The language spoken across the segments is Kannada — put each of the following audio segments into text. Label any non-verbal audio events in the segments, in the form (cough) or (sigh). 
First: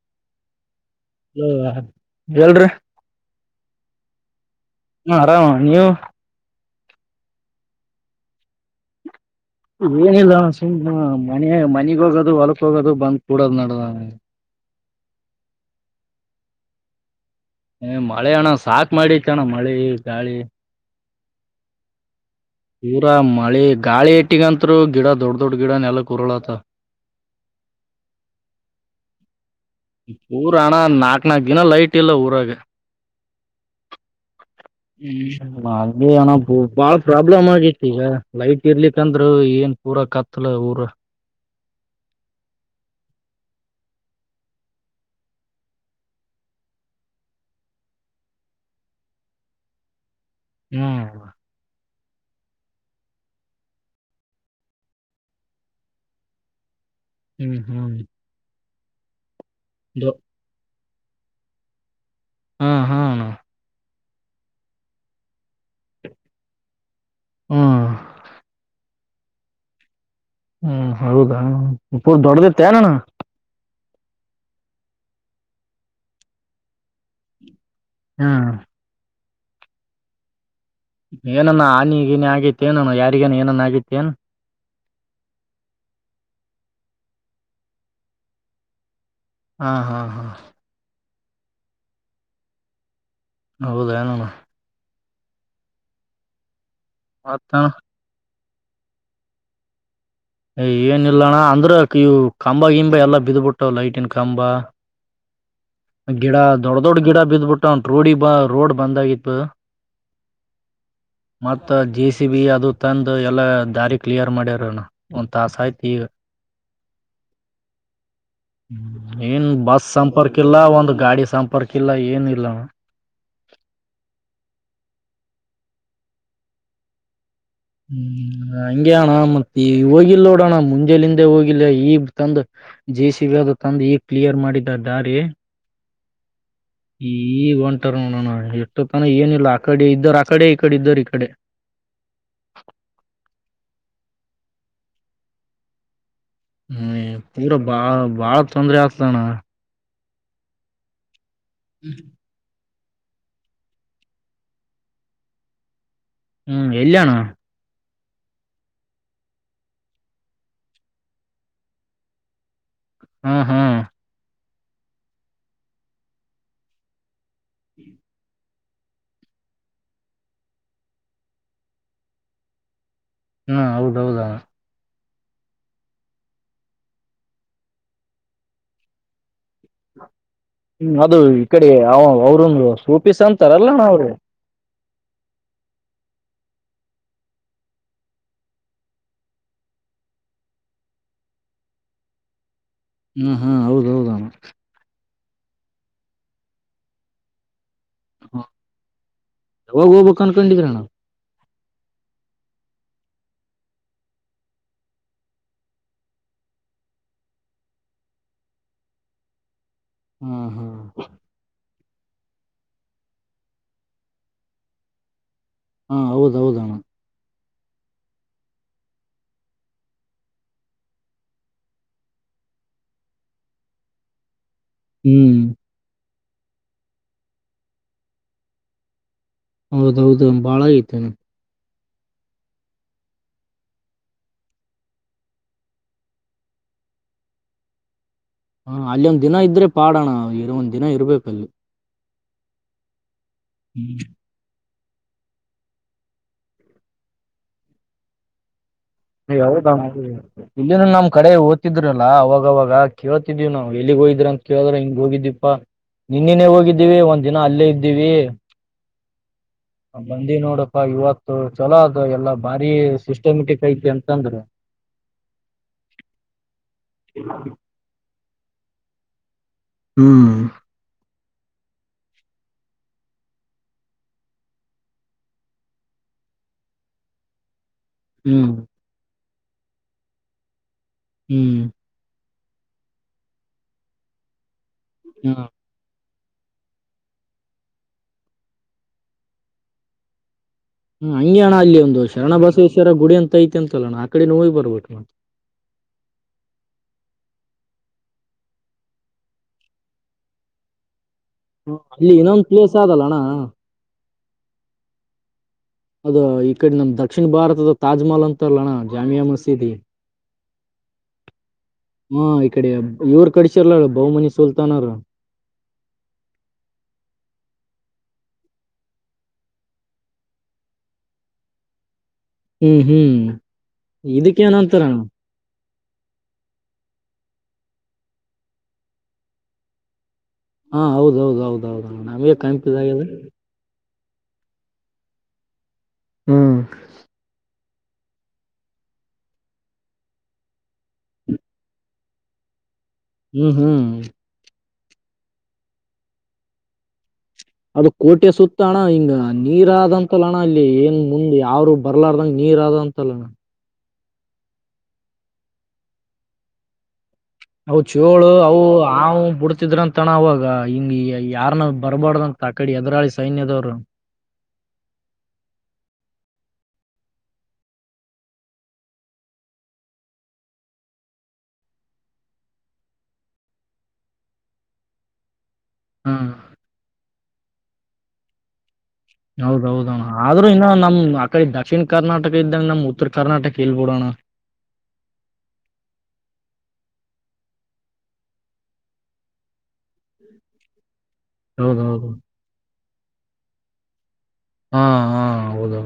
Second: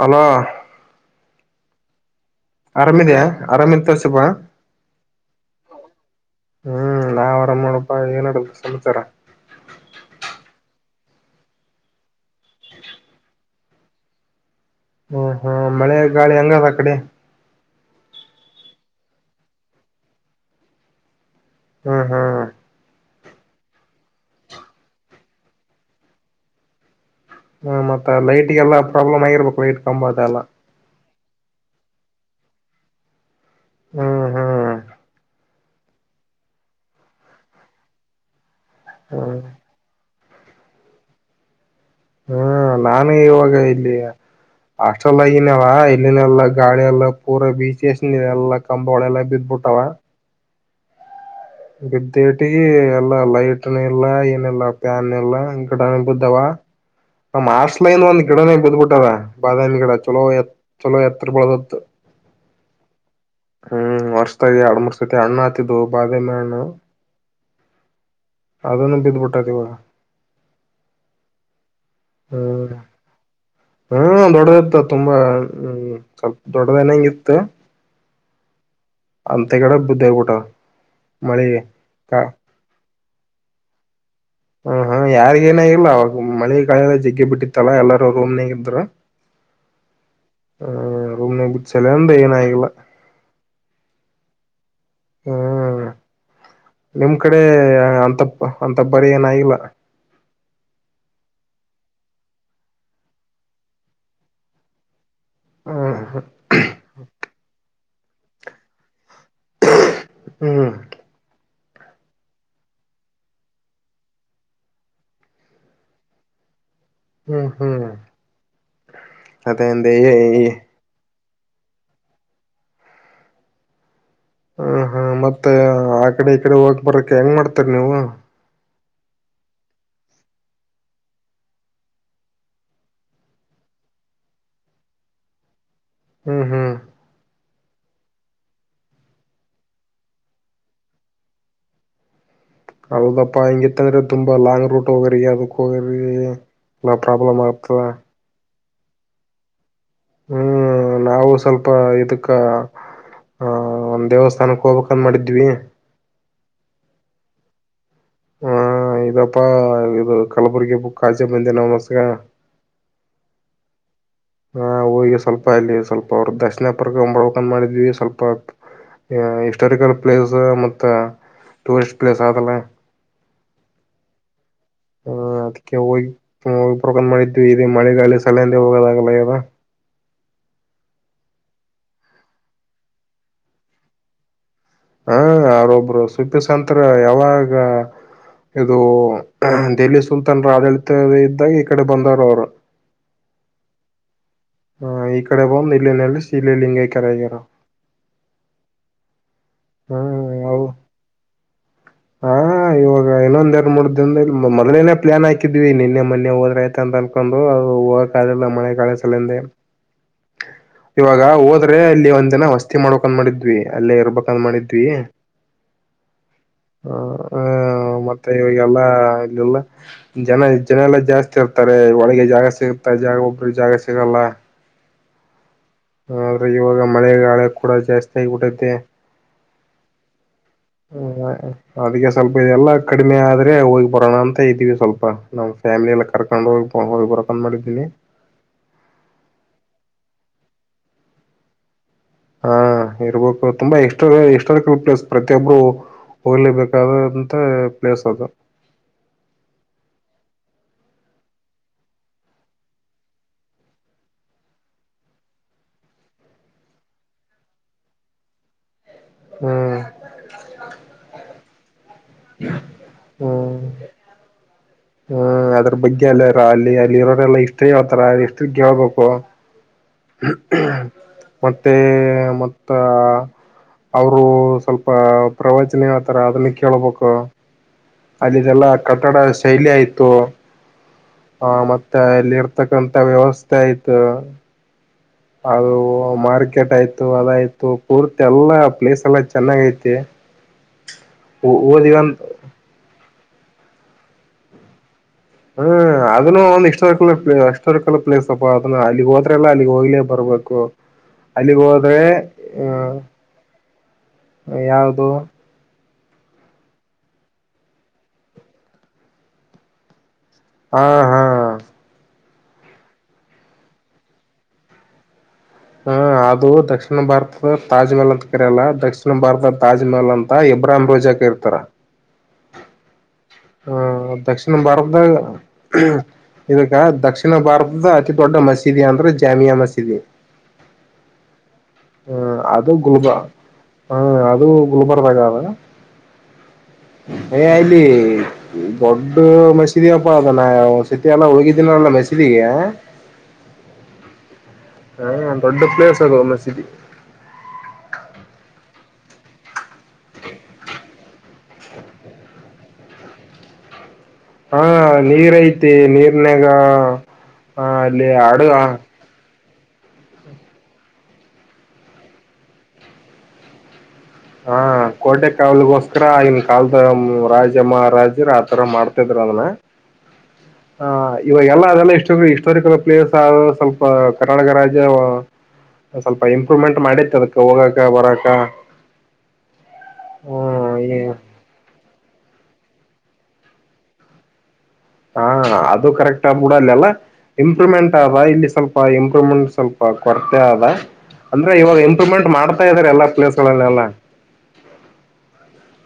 ಹಲೋ ಹಲೋ ಎಲ್ರಿರಿ ಆರಾಮಿದ್ಯಾ ಆರಾಮಿನ್ ತೋಸಿಬ ಆರಾಮ ನೀವು ಹ್ಮ್ ನಾವ್ ಆರಾಮ್ ನೋಡಪ್ಪಾ ಏನ್ ಸಮಾಚಾರ ಏನಿಲ್ಲ ಸುಮ್ಮ ಮನ ಮನಗ್ ಹೋಗೋದು ಹೊಲಕ್ ಹೋಗೋದು ಬಂದ್ ಕೂಡದ್ ನಡುವ ಹ್ಮ ಹಾ ಮಳೆ ಗಾಳಿ ಹಂಗ ಆದ್ ಆ ಕಡೆ ಹ ಮಳೆ ಅಣ್ಣ ಸಾಕ್ ಮಾಡತ್ತ ಅಣ್ಣ ಮಳೆ ಗಾಳಿ ಹ್ಮ್ ಹ್ಮ್ ಪೂರಾ ಮಳೆ ಗಾಳಿ ಇಟ್ಟಿಗಂತ್ರು ಗಿಡ ದೊಡ್ಡ ದೊಡ್ ಗಿಡ ನೆಲಕ್ಕೆ ಉರುಳತಾವು ಹ್ಮ ಮತ್ತ ಲೈಟ್ಗೆಲ್ಲಾ ಪ್ರಾಬ್ಲಮ್ ಆಗಿರ್ಬೇಕು ಲೈಟ್ ಕಂಬ ಅದೆಲ್ಲ ಪೂರಾಣ ನಾ ನಾ ದಿನ ಲೈಟ್ ಎಲ್ಲ ಊರಾಗ ಹ್ಮ್ ಹ್ಮ್ ಹಾಗೆನ ಬಾಳ ಪ್ರಾಬ್ಲಮ್ ಆಗಿತ್ತು ಈಗ ಲೈಟ್ ಇರ್ಲಿಕಂದ್ರರು ಹ್ಮ್ ಏನ್ ಪೂರಕ ಊರ ಹ್ಮ ನಾನು ಇವಾಗ ಇಲ್ಲಿ ಆಸ್ಟ್ರೆಲ್ ಆಗನವ ಇಲ್ಲಿನೆೆಲ್ಲಾ ಗಾಳಿಯೆಲ್ಲಾ ಪೂರಾ ಬೀಚಸ್ ಎಲ್ಲಾ ಕಂಬಳೆಲ್ಲ ಬಿದ್ಬಿಟ್ಟವ ಹ್ಮ್ ಬಿದ್ದೇಟಗ ಎಲ್ಲ ಲೈಟ್ನ ಇಲ್ಲ ಏನಿಲ್ಲ ಫ್ಯಾನ್ ಎಲ್ಲ ಗಿಡಾನ ಬಿದ್ದಾವ ನ್ ಹ್ಮ್ ಹ್ಮ್ ಆಸ್ಲೈನ್ ಒಂದು ಗಿಡನೆ ಬದ್ಬಿಟ್ಟು ಡವ ಬಾಳೆಹಣ್ಣು ಗಿಡ ಚಲೋ ಚಲೋ ಎತ್ರ ಪ್ರದತ್ತು ಹಾ ಹ್ಮ ಹ್ಮ್ ವರ್ಷದಾಗಿ ಎರಡು ಮುರ್ಸಐತಿ ಅಣ್ಣ ಆತಿದ್ದು ಬಾದ ಮ ಅಣ್ಣ ಹ್ಮ್ ಅದನ್ನು ಬಿ ಟವ ಹ್ಮ್ ಹೌದಾು ಹ್ಮ್ ದೊಡ್ಡದತ್ತನಣ್ಣ ಹ್ಮ್ ದೊಡ್ಡದಿತ್ತ ತುಂಬಾ ಹ್ಮ ಸ್ವಲ್ಪ ದೊಡ್ಡದನ ಹೆಂಗ ಇತ್ತು ಹಾ ಅಂತೇ ಕಡೆ ಬುದ್ಧಾಯ ಪೂಟ ಏನಾನ ಆನಿಗಿನ ಆಗೈತಿ ಏನ ಯಾರ ಗ ಏನನ್ ಆಗೈತೆ ಏನ್ ಹ ಹಾ ಯಾರಿಗ ಏನಾಗಿಲ್ಲ ಅವಾಗ ಮಳೆ ಕಾಲ ಜಗ್ಗೆಿ ಬಿಟ್ಟಿತ್ತಲ್ಲಾ ಎಲ್ಲಾರೂ ರೂಮ್ನಾಗ ಇದ್ರು ಹಾ ಹಾ ಹಾ ರೂಮ್ ನ್ಯಾಗ ಇದ್ದ ಸಾಲ್ಯಗ ಏನು ಆಗಿಲ್ಲ ಹೌದಾನಣ ಹ್ಮ್ ನಿಮ್ ಕಡೆ ಮತ್ತಣ ಅಂತ ಅಂತ ಪರಿ ಏನು ಆಗಿಲ್ಲ ಏನಿಲ್ಲಣ ಅಂದ್ರ ಇ ಕಂಬ ಗಿಂಬ ಎಲ್ಲಾ ಬಿದ್ಬಿಟ್ಟಾವ್ ಲೈಟಿನ್ ಕಂಬ ಹ್ಮ್ ಗಿಡ ದೊಡ್ಡ ದೊಡ್ ಗಿಡ ಬಿದ್ಬಿಟ್ಟು ಅಂತ ರೋಡಿ ಬ ರೋಡ್ ಬಂದ್ ಆಗಿತ್ತು ಹ್ಮ್ ಮತ್ತ ಜೇಸಿಬಿ ಅದು ತಂದು ಎಲ್ಲ ದಾರಿ ಕ್ಲಿಯರ್ ಮಾಡ್ಯಾರಣ ಒಂದ್ ತಾಸ ಆಯ್ತಿು ಈಗ ಹ್ಮ್ ಹ್ಮ್ ಅದಂತ ಈ ಒಂದು ಗಾಡಿ ಸಂಪರ್ಕ ಇಲ್ಲ ಏನಿಲ್ಲ ಹ ಹ್ಮ ಮತ್ತ ಆ ಕಡೆ ಈ ಕಡೆ ಹೋಗ ಬರಕ್ ಹೆಂಗ್ ಮಾಡ್ತ ಹ್ಮ್ ಹ್ಮ್ ಹಂಂಗಗೆ ಅಣ್ಣ ಮತ್ತೆ ಈ ಹೋಗಿಲ್ಲ ನೋಡಣ ಮುಂಜೆಲಿಂದೆ ಹೋಗಿಲ್ಲ ಈಗ್ ತಂದ ಜೆಸಿಬಿ ಅದು ತಂದು ಈಗ್ ಕ್ಲಿಯರ್ ಮಾಡಿದ ದಾರಿ ಹ್ಮ್ ಹ್ಮ್ ಈಗ ಒಂದ್ ನೋಡೋಣ ಎಷ್ಟು ತನ ಏನಿಲ್ಲ ಆ ಕಡೆ ಇದ್ದರು ಆ ಕಡೆ ಈ ಕಡೆ ಇದ್ದರು ಈ ಕಡೆ ಹೊಲದ ರೂಟ್ ಹೋಗೋರಿಗಿ ಹ್ಮ್ ಪೂರ ಬಾಳ್ ಬಾಳ್ ತೊಂದರೆ ಆಗ್ತತಾನ ಹ್ಮ್ ನಾವು ಸ್ವಲ್ಪ ಇದಕ್ಕೆ ಹ ಒಂದ್ ದೇವಸ್ಥಾನಕ್ಕೆ ಹೋಗಬೇಕು ಅಂತ ಮಾಡಿದ್ವಿ ಹು ಎಲ್ಲಿ ಅಣ್ಣ ಹಾ ಇದಪ್ಪಾ ಇದು ಕಲಬುರ್ಗಿ ಬು ಕಚೆ ನಮಸ್ಗ ಹ್ಮ್ ಹ್ಮ್ ಹಾ ಹೋಗಿ ಸ್ವಲ್ಪ ಅಲ್ಲಿ ಸ್ವಲ್ಪ ಅವ್ರರು ದರ್ಶನ ಪಡಕೊಂಡು ಬಂದು ಮಾಡಿದ್ವಿ ಸ್ವಲ್ಪ ಹಿಸ್ಟಾರಿಕಲ್ ಪ್ಲೇಸ್ ಮತ್ತ ಟೂರಿಸರಿಸ್ಟ್ ಪ್ಲೇಸ್ ಆದಲ್ಲ ಹ್ಮ ಹೌದೌದಾ ಹ ಅದಕ್ಕೆ ಹೋಗಿಗ ಬರ್ಬೇಕು ಮಾಡಿದ್ವಿ ಇ ಮಳೆಗಾಲ ಸಲುವಾಗಿ ಹೋಗೋದಾಗಲ್ಲ ಆಗ್ಯದ ಹ್ಮ್ ಅದು ಈ ಕಡೆ ಅವ ಅವರುಂದು ಸೋಪೀಸ್ ಸಂತರುಲ್ಲಣ ಅವ್ರೆ ಹಾ ಅವ್ರೊಬ್ರು ಸುಪಿಸಂತರು ಯಾವಾಗ ಇದು ಡೆಲ್ಲಿ ಸುಲ್ತಾನ್ರ ಆಡಳಿತ ಇದ್ದಾಗ ಈ ಕಡೆ ಬಂದರು ಅವರು ಹ್ಮ ಹಾ ಹೌದ್ದಾ ಹ ಈ ಕಡೆ ಬಂದು ಇಲ್ಲೇ ನೆಲೆಸಿ ಇಲ್ಲೆ ಲಿಂಗೈಕ್ಯ ಆಗ್ಯಾರ ಯಾವ ಹೋಗಬೇಕ ಹ್ಮ ಅನ್ಕೊಂಡಿದ್ರಣ ಹಾ ಇವಾಗ ಇನ್ನೊಂದೆರಡು ಮೂರ್ ದಿನ ಇ ಮೊದ್ಲೇನೆೇ ಪ್ಲಾನ್ಾಕಿದ್ವಿ ನಿನ್ನೆ ಮೊೆ ಹೋದ್ರ ಐತೆ ಅಂತ ಅನ್ಕೊಂಡ್ರು ಅ ಹೋಗಕ ಆಗಿಲ್ಲ ಮಳೆ ಕಾಳೆ ಸಲಿಂದೆ ಹ್ಮ್ ಹ್ಮ್ ್ರೆ ಅಲ್ಲಿ ಒಂದ್ ದಿನ ವಸ್ತಿ ಮಾಡ್ಕ್ಂದನ್ ಮಾಡಿದ್ವಿ ಅಲ್ಲೇ ಇರ್ಬೇಕಕ್ ಅಂದ ಮಾಡಿದ್ವಿ ಹಾ ಹೌದೌದಣ ಹ್ಮ ಮತ್ತೆ ಇವಗೆಲ್ಲ ಇಲ್ಲಲ್ಲ ಜನ ಜನ ಎಲ್ಲಾ ಜಾಸ್ತಿ ಇರ್ತಾರೆ ಒಳಗೆ ಜಾಗ ಸಿಗುತ್ತಾ ಜಾಗ ಒಬ್್ರ ಜಾಗ ಸಿಗಲ್ಲ ಹ್ಮ್ ಆದ್ರೆ ಇವಾಗ ಮಳೆಗಳ ಕೂಡ ಜಾಸ್ತಿ ಆಗಬಿಟ್ಟೆ ಹೌದೌದು ಬಾಳ ಐತೆನೆ ಅದಕ್ಕೆ ಸ್ವಲ್ಪ ಎದೆಲ್ಲಾ ಕಡಿಮೆ ಆದ್ರೆ ಹೋಗಿ ಬರೋಣ ಅಂತ ಇದ್ದೀವಿ ಸ್ವಲ್ಪ ನಮ್ ಫ್ಯಾಮಿಲಿ ಎಲ್ಲ ಕರ್ಕೊಂಡು ಹೋಗಿ ಹೋಗಿ ಬರಕ್ ಮಾಡಿದೀನಿ ಹ ಅಲ್ಲಿ ಒಂದ್ ದಿನ ಇದ್ರೆ ಪಾಡೋಣ ಇರ ಒಂದ್ ದಿನ ಇರ್ಬೇಕಲ್ಲಿ ಹಾ ಇರ್ಬು ತುಂಬಾ ಎ ಎಲ್ ಪ್ಲೇಸ್ ಪ್ರತಿಯೊಬ್ಬರು ಹೋಗ್ಲೇಬೇಕಾದಂತ ಪ್ಲೇಸ್ ಅದು ಯದ ಇಲ್ಲಿನ ನಮ್ ಕಡೆ ಓ್ತಿದ್ರಲ್ಲಾ ಅವಾಗವಾಗ ಕೇಳ್ತಿದೀವಿ ನಾವವು ಎಲ್ಲಿಗ್ ಹೋಗಿದ್ರ ಅಂತ ಕೇಳಿದ್ರ ಹಿಂಗ್ ಹೋಗಿದ್ದೀಪಾ ನಿನ್ನನೆೇ ಹೋಗಿದ್ದೀವಿ ಒಂದ್ ದಿನ ಅಲ್ಲೇ ಇದ್ದೀವಿ ಹ್ಮ್ ಬಂದಿ ನೋಡಪ್ಪಾ ಇವತ್ತು ಚಲೋ ಅ ಎಲ್ಲಾ ಭಾರಿ ಸಿಸ್ಟಮೆಟಿಕ್ ಐತಿ ಅಂತಂದ್ರೆ ಹ ಅದ್ರ ಬಗ್ಗೆ ಅಲ್ಲಾರ ಅಲ್ಲಿ ಅಲ್ಲಿ ಇರೋರೆಲ್ಲ ಇಷ್ಟ ಹತಾರಷ್ಟ ತು ಗ ಬಪ್ಪು ಹ್ಮ್ ಮತ್ತೆ ಮತ್ತ ಅವರು ಸ್ವಲ್ಪ ಪ್ರವಚನ ಆತರ ಅದನ್ನ ಕೇೇಳಬೇಕು ಹ್ಮ್ ಅಲ್ಲಿದೆಲ್ಲ ಕಟ್ಟಡ ಶೈಲಿ ಆಯ್ತು ಹ್ಮ್ ಹ ಮತ್ತೆ ಎಲ್ಲಿ ತಕ್ಕಂತ ವ್ಯವಸ್ಥೆ ಆಯ್ತ ಹ್ಮ ಅದು ಮಾರ್ಕೆಟ್ ಆಯ್ತು ಅದಾಯ್ತು ಪೂರ್ತಿ ಎಲ್ಲಾ ಪ್ಲೇಸ್ ಎಲ್ಲ ಚೆನ್ನಾಗ ೈತಿ ಹ್ಮ್ ಹಂಗಗೆ ಅಣ್ಣ ಅಲ್ಲಿ ಒಂದು ಶರಣ ಬಸವೇಶ್ವರ ಗುಡಿ ಅಂತ ಐತೆ ಅಂತಲ್ಲಣ ಆಡೆ ನೋವು್ ಬರ್ಬಟ್ಟು ಹ್ಮ್ ಅದನ್ನು ಒಂದ್ ಇ್ಟೋಾರಿಕಲ್ ಪ್ೇ ಇಸ್್ಟೋಾರಿಕಲ್ ಪ್ಲೇಸ್ ಅಪ್ಪ ಅದನ್ನ ಅಲ್ಲಿಗ್ ಹೋದ್ರ ಎಲ್ಲಾ ಅಲ್ಲಿಗ್ ಹೋಗ್ಲೇ ಬರ್ಬೇಕು ಅಲ್ಲಿಗ್ ಹ ಹೋದ್ರೆ ಇಲ್ಲಿ ಇನ್ನೊಂದು ಪ್ಲೇಸ್ ಆದಲ್ಲಣ್ಣ ಯಯಾವದು ಅದ ಈ ಕಡೆ ನಮ್ ದಕ್ಷಿಣ ಭಾರತದ ತಾಜ್ಮಹಲ್ ಅಂತಾರಲ್ಲಣ್ಣ ಜಾಮಿಯಾ ಮಸೀದಿ ಹಾ ಹಾ ಹ್ಮ ಈ ಕಡೆ ಇವರು ಕಡಸಿರ್ಲ ಬಹುಮನಿ ಸುಲ್ತಾನ್ ಅವರು ಹ್ಮ ಅದು ದಕ್ಷಿಣ ಭಾರತದ ತಾಜ್ಮಹಲ್ ಅಂತ ಕರಲ್ಲ ದಕ್ಷಿಣ ಭಾರತದ ತಾಜ್ಮಹಲ್ ಅಂತ ಇಬ್ರಾಹಿಂ ರೋಜಾ ಕರ್ತಾರ ಹ್ಮ್ ಹ್ಮ್ ಹಾ ದಕ್ಷಿಣ ಇದಕ್ಕೇನಂತಾರಣ ಭಾರತದಾಗ ಇದಕ್ಕೆ ದಕ್ಷಿಣ ಭಾರತದ ಅತಿ ದೊಡ್ಡ ಮಸೀದಿ ಅಂದ್ರೆ ಜಾಮಿಯಾ ಮಸೀದಿ ಹಾ ಹೌದೌದ ಹೌದು ಹೌದೌದ ನಮಗೆ ಕನ್‌ಫ್ಯೂಸ್ ಹಾ ಅದು ಗುಲ್ಬರ್ಗಾದಾಗದ ಹ್ಮ್ (unintelligible) ಇಲ್ಲಿ ದೊಡ್ಡ ಮಸೀದಿ ಅಪ್ಪಾ ಅದ ನಾ ಸತಿ ಎಲ್ಲ ಹೋಗಿದ್ದನಲ್ಲ ಮಸೀದಿಗೆ ಹ್ಮ್ ಹ್ಮ್ ಹಾ ದೊಡ್ಡ ಪ್ಲೇಸ್ ಅದು ಮಸೀದಿ ಅಣ್ಣ ಹಿಂಗ ನೀರ ಆದಂತಲ್ಲ ಅಣ್ಣ ಅಲ್ಲಿ ಏನ್ ಮುಂದ್ ಯಾರು ಬರ್ಲಾರ್ದಂಗ ನೀರ್ ಆದಂತಲಣ್ಣ ಹಾ ನೀರ್ ಐತಿ ನೀರನ್ಯಾಗ ಅವು ಚೋಳು ಅವು ಹಾವು ಬಿಡ್ತ ಹಾಕತಿದ್ರಂತಣ ಅವಾಗ ಹಿಂಗ ಯಾರನ ಬರಬಾಡ್ದಂತ ಆಕಡೆ ಎದುರಾಳಿ ಸೈನ್ಯದವ್ರು ಹ ಕೋಟೆ ಕಾವಲಿಗೋಸ್ಕರ ಆಗಿನ ಕಾಲದ ರಾಜ ಮಹಾರಾಜರ ಆತರ ಮಾಡ್ತಿದ್ರ ಅದನ್ನ ಆ ಇವಾಗೆಲ್ಲ ಅದೆಲ್ಲ ಇಸ್ಟೋರಿಕಲ್ ಪ್ಲೇಸ್ ಆದ ಸ್ವಲ್ಪ ಕರ್ನಾಟಕ ರಾಜ್ಯ ಸ್ವಲ್ಪ ಹ್ಮ್ ಇಂಪ್ರೂವ್ಮೆಂಟ್ ಮಾಡಿತ್ತ ಅದಕ್ಕ ಹೋಗಾಕ್ಕ ಬರಾಕ್ಕ ಹೌದೌದ ಆದ್ರೂ ಇನ್ನ ನಮ್ ಆಕಡ ದಕ್ಷಿಣ ಕರ್ನಾಟಕ ಇದ್ದಂಗ ನಮ್ ಉತ್ತರ ಕರ್ನಾಟಕ ಇಲ್ಲಬೀಡಣ್ಣ ಹಾ ಅದು ಕರೆಕ್ಟ್ ಆಗ್ಬಿಡ ಅಲ್ಲ ಅಲ್ಲ ಇಂಪ್ರೂವ್ಮೆಂಟ್ ಆದ ಇಲ್ಲಿ ಸ್ವಲ್ಪ ಇಂಪ್ರೂವ್ಮೆಂಟ್ ಸ್ವಲ್ಪ ಕೊರತೆ ಆದ ಅಂದ್ರೆವಾಗ ಹೌದೌದು ಇಂಪ್ರೂವ್ಮೆಂಟ್ ಮಾಡತಾ ಇದ್ದಾರೆ ಎಲ್ಲ ಎಲ್ಲ ಹಾ ಹಾ ಹೌದೌದು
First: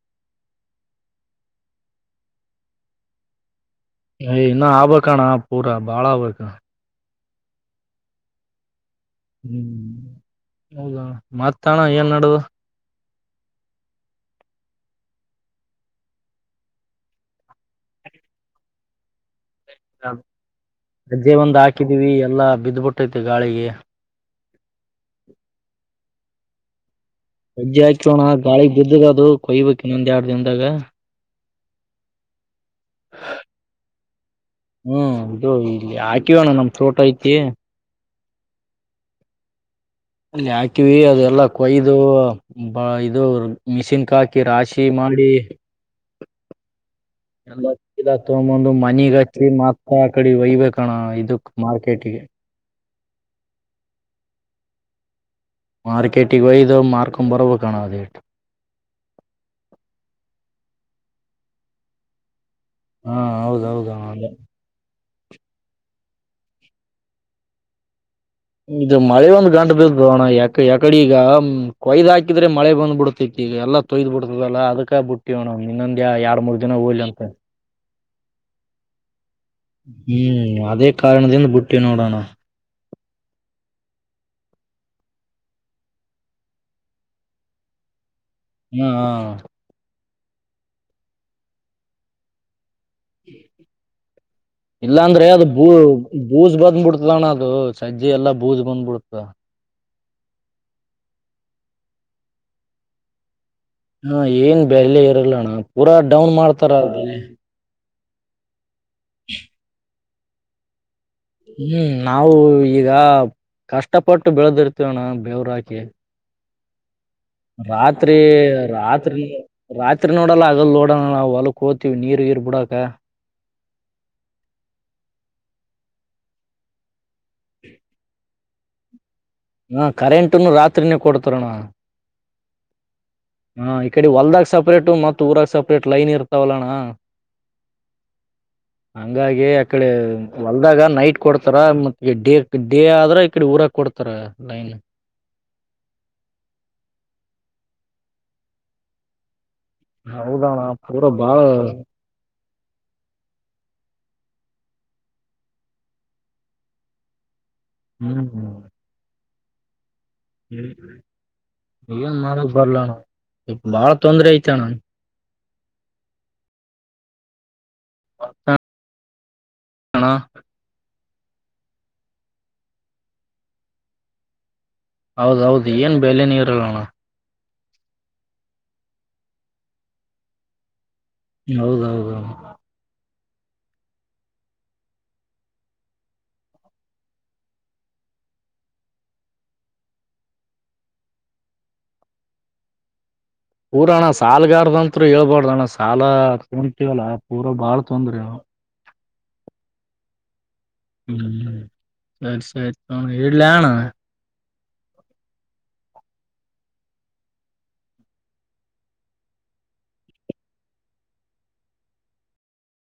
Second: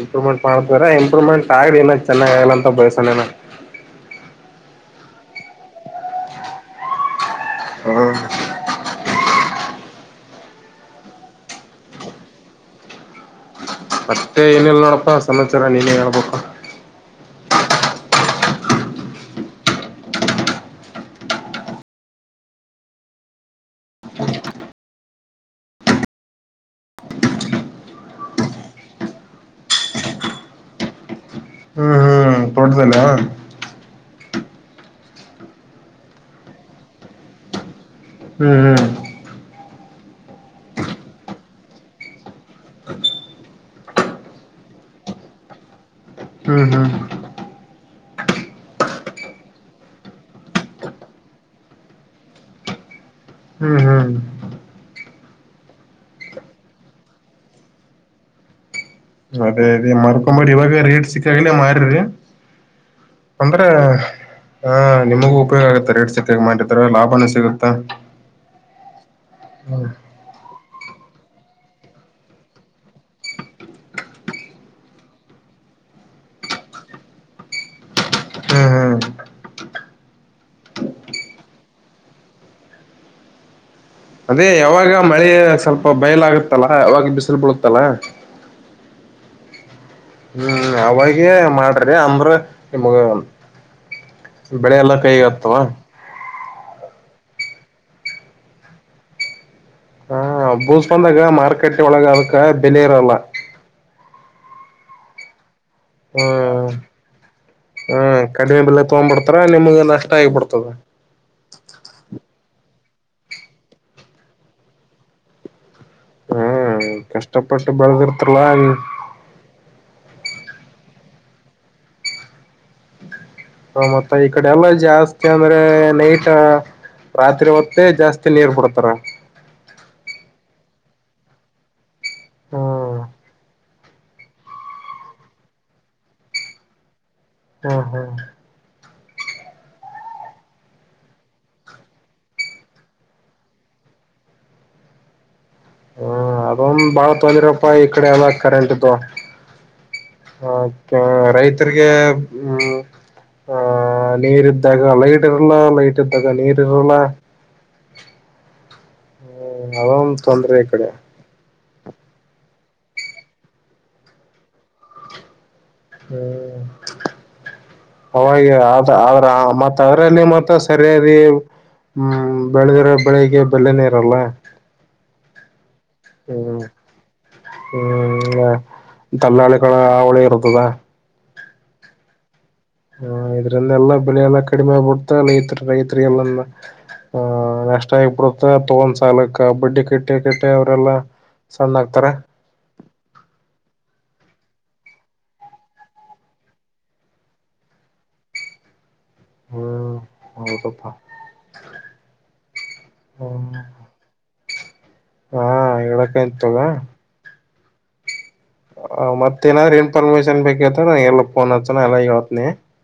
ಇಂಪ್ರೂವ್ಮೆಂಟ್ ಮಾಡತರ ಇಂಪ್ರೂವ್ಮೆಂಟ್ ಆಗಲಿ ಇನ್ನ ಚೆನ್ನಾಗ ಆಗಲಿ ಅಂತ ಬಯಸೋಣ ಇನ್ನ ಇನ್ನ ಆಗ್ಬಬೇಕಣ್ಣ ಪೂರಾ ಬಾಳ ಆಗ್ಬೇಕ ಹ್ಮ್ ಹ್ಮ್ ಹೌದ ಮತ್ತ ಅಣ್ಣ ಏನ ನಡದದ ಮತ್ತೆ ಏನಿಲ್ಲ ನೋಡಪ್ಪಾ ಸಮಾಚಾರ ನೀನೇ ಹೇಳ್ಬೇಕು ಸಜ್ಜೆ ಒಂದು ಹಾಕಿದೀವಿ ಎಲ್ಲಾ ಬಿದ್ದ್ಬಿಟ್ಟೈತಿ ಗಾಳಿಗೆ ಸಜ್ಜೆ ಹಾಕೀವಿ ಅಣ್ಣ ಗಾಳಿಗೆ ಬಿದ್ದದ ಅದು ಕೊಯ್ಬೇಕು ಇನ್ನೊಂದ್ ಎರಡ್ ದಿನ್ದಾಗ ತೂಟದಲ್ಲಿ ಹಾ ಹ್ಮ್ ಅದು ಇಲ್ಲಿ ಹಾಕಿವಣ್ಣ ನಮ ತೋಟ ಐತಿ ಹ್ಮ್ ಹ್ಮ್ ಅಲ್ಲಿ ಹಾಕಿವಿ ಅದೆಲ್ಲಾ ಕೊಯ್ದು ಇದು ಮಿಸನ್ಕ ಹಾಕಿ ರಾಶಿ ಮಾಡಿ ಹ್ಮ್ ಹ್ಮ್ ಎ ತೊಂದು ಮನಿಗ್ ಹಚ್ಚಿ ಮತ್ತ ಆ ಕಡೆ ಒಯ್ಬೇಕಣ ಇದಕ್ ಮಾರ್ಕೆಟಿಗೆ ಹ್ಮ್ ಹ್ಮ್ ಹ್ಮ್ ಮಾರ್ಕೆಟಿಗೆ ಒಯ್ದ ಮಾರ್ಕೊಂಡ್ ಬರಬೇಕಣ್ಣ ಅದು ಈಟು ಅದೇ ಅದೇ ಮರ್ಕೊಂಬೇಡ್ರ ಇವಾಗ ರೇಟ್ ಸಿಕ್ಕಾಗಲ ಮಾರರಿ ಹಾ ಅಂದ್ರೆ ಹೌದೌದಣ ಅದೇ ಹ ನಿಮಗೂ ಉಪಯೋಗ ಆಗುತ್ತ ರೇಟ್ ಸಿಕ್ಕಾಗ ಮಾರಿದ್ರ ಲಾಭನ ಸಿಗುತ್ತಾ ಇದು ಮಳೆ ಒಂದ್ ಗಂಟ ಹ್ಮ್ ಬಿದದೂಣ್ಣ ಯಕ ಯಕಡೆ ಈಗ ಕೊಯ್ದ್ ಹಾಕಿದ್ರೆ ಮಳೆ ಬಂದ್ ಬಿಡ್ತೈತಿ ಈಗ ಎಲ್ಲ ತೊಯ್ದ್ ಬಿಡ್ತದಲ್ಲಾ ಅದಕ್ಕ ಬಿಟ್ಟವಣ್ಣ ಇನ್ನೊಂದ್ಯಾ ಎರಡ್ ಮೂರ್ ದಿನ ಹೋಲ್ಲಿಅಂತ ಹ್ಮ್ ಹ್ಮ್ ಅದೇ ಹ್ಮ್ ಹಾ ಹ್ಮ್ ಅವಾಗೇ ಮಾಡ್ರಿ ಅಂದ್ರ (inaudible) ಬೂಜ ಬಂದ್ಬ ಬಿಡ್ತಣ್ಣ ಅದು ಸಜ್ಜ ಎಲ್ಲ ಬೂಜ ಬಂದ್ಬ ಬಿಡ್ತ ಹ ಬೂಸ್ ಬಂದಾಗ ಮಾರ್ಕೆಟ್ ಒಳಗ ಅದಕ್ಕ ಹಾ ಏನ್ ಬೆಲೆ ಇರಲ್ಲಣ ಪಊರ ಡೌನ್ ಮಾಡ್ತಾರ ಅ (inaudible) ತಕೊ್ಂಬಿಡ್ತಾರ ನಿಮಗೆಲ್ಲ ಪಡ್ತದೆ ಹ್ಮ್ ನಾವು ಈಗ ಹ್ಮ್ ಕಷ್ಟಪಟ್ಟು ರಾತ್ರಿ ಬೆಳೆದಿರ್ತರ್ಲಾ ರಾತ್ರಿ ರಾತ್ರಿ ನೋಡಲ್ಲ ಹಗಲ್ ನೋಡೋಣ ನಾವು ಹೊಲಕ್ ಹೋಗ್ತಿೀವಿ ನೀರ್ ಗೀರ್ ಬಿಡಕ ಹ ಮತ್ತ ಈ ಕಡೆ ಎಲ್ಲ ಜಾಸ್ತಿ ಅಂದ್ರೆ ನೈಟ್ ರಾತ್ರಿ ಹೊತ್ತೆ ಜಾಸ್ತಿ ನೀರ್ ಬಿಡುತ್ತೆ ಅ ಹಾ ಕರೆಂಟನ್ನು ರಾತ್ರಿನ ಕೊಡ್ತರಣ್ಣ ಹ್ಮ ಹಾ ಈ ಕಡೆ ಹೊಲ್ದಾಗ ಸಪ್ರೇಟ್ ಮತ್ತ ಊರಾಗ ಸಪ್ರೇಟ್ ಲೈನ್ ಇರ್ತಾವಲ್ಲಣ್ಣ ಹ್ಮ ಹಾ ಹಂಗಾಗಿ ಅಕಡೆ ಹೊಲ್ದಾಗ ನೈಟ್ ಕೊಡ್ತಾರ ಮತ್ತ ಡೇ ಡೇ ಆದ್ರ ಈಕಡೆ ಊರಾಗ ಕೊಡ್ತಾರ ನೈನ್ ಹ್ಮ ಅದೊಂದು ಬಾಳ ತೊಂದಿರಪ್ಪ ಈ ಕಡೆ ಅದ ಕರೆಂಟ್ದು ಹೌದಣ ಹೆ ಪೂರಾ ಬಾಳ ರೈತರಿಗೆ ಹ್ಮ್ ಆಹ ನೀರ್್ದಾಗ ಲೈಟ್ ಇರಲ್ಲ ಲೈಟ್ ಇದ್ದಾಗ ನೀರ್ ಇರಲ್ಲ ಹ್ಮ್ ಹ್ಮ ಹ ಹ ತೊಂದ್ರ ಈ ಕಡೆ ನ್ ಮಾಡಕ್ ಬರ್ಲಣ ಈ ಬಾಳ ತೊಂದ್ರೆ ಐತಣನ್ ಹ್ಮ್ ಅವಾಗ ಆದ ಆದ್ರ ಮತ್ತ ಅಣ ಅವರಲ್ಲಿ ಮಾತ್ರ ಸರಿಯ ಹ್ಮ ಬೆಳೆದಿ್ರೆ ಬೆಳಿಗ್ ಬೆಲ್ಲನೇರಲ್ಲ ಹೌದೌದು ಅದು ಏನ್ ಬೆಲೆ ನೀರುಗಳಣ ಹ್ಮ್ ದಲ್ಲಾಳಿಗಳ ಅವಳಿ ಇರತದ ಹೌದೌದೌದು ಹ ಇದ್ರಂದೆಲ್ಲಾ ಬೆಳೆಲ್ಲಾ ಕಡಿಮೆ ಆಗ್ಬಿಡತ ರೈತ ರೈತರಿಗೆ ಎಲ್ಲ ಆಹ ನಷ್ಟ ಆಗ್ಬಿಡತ್ತ ತಗೊಂಡ್ ಸಾಲಕ್ಕ ಬಡ್ಡಿ ಕೆಟ್ಟ ಕೆಟ್ಟೆ ಅವರೆಲ್ಲಾ ಸಣ್ಣ ಆಕ್ತಾರ ಪೂರಣ್ಣ ಸಾಲ್ಗಾರ್ದಂರು ಹೇಳ್ಬಾರಡ್ದ ಅಣ್ಣ ಸಾಲ ತೊತವಲ್ಲ ಪೂರ ಬಾಳ್ ತೊಂದ್ರೆ ಹ್ಮ್ ಹೌದಪ್ಪಾ ಹ್ಮ್ಲಸ ಹ್ಮ್ ವಡಲ್ಲಣ ಹಾ ಹೇಳಡಕ ಇತದ ಹ ಮತ್ ಏನಾದ್ರು ಏನ್ ಪರ್ಮಿಷನ್ ಬೇಕ ನ ಎಲ್ಲ ಫೋನ್ ಹತ್ನ ಎಲ್ಲತ್ನಿ.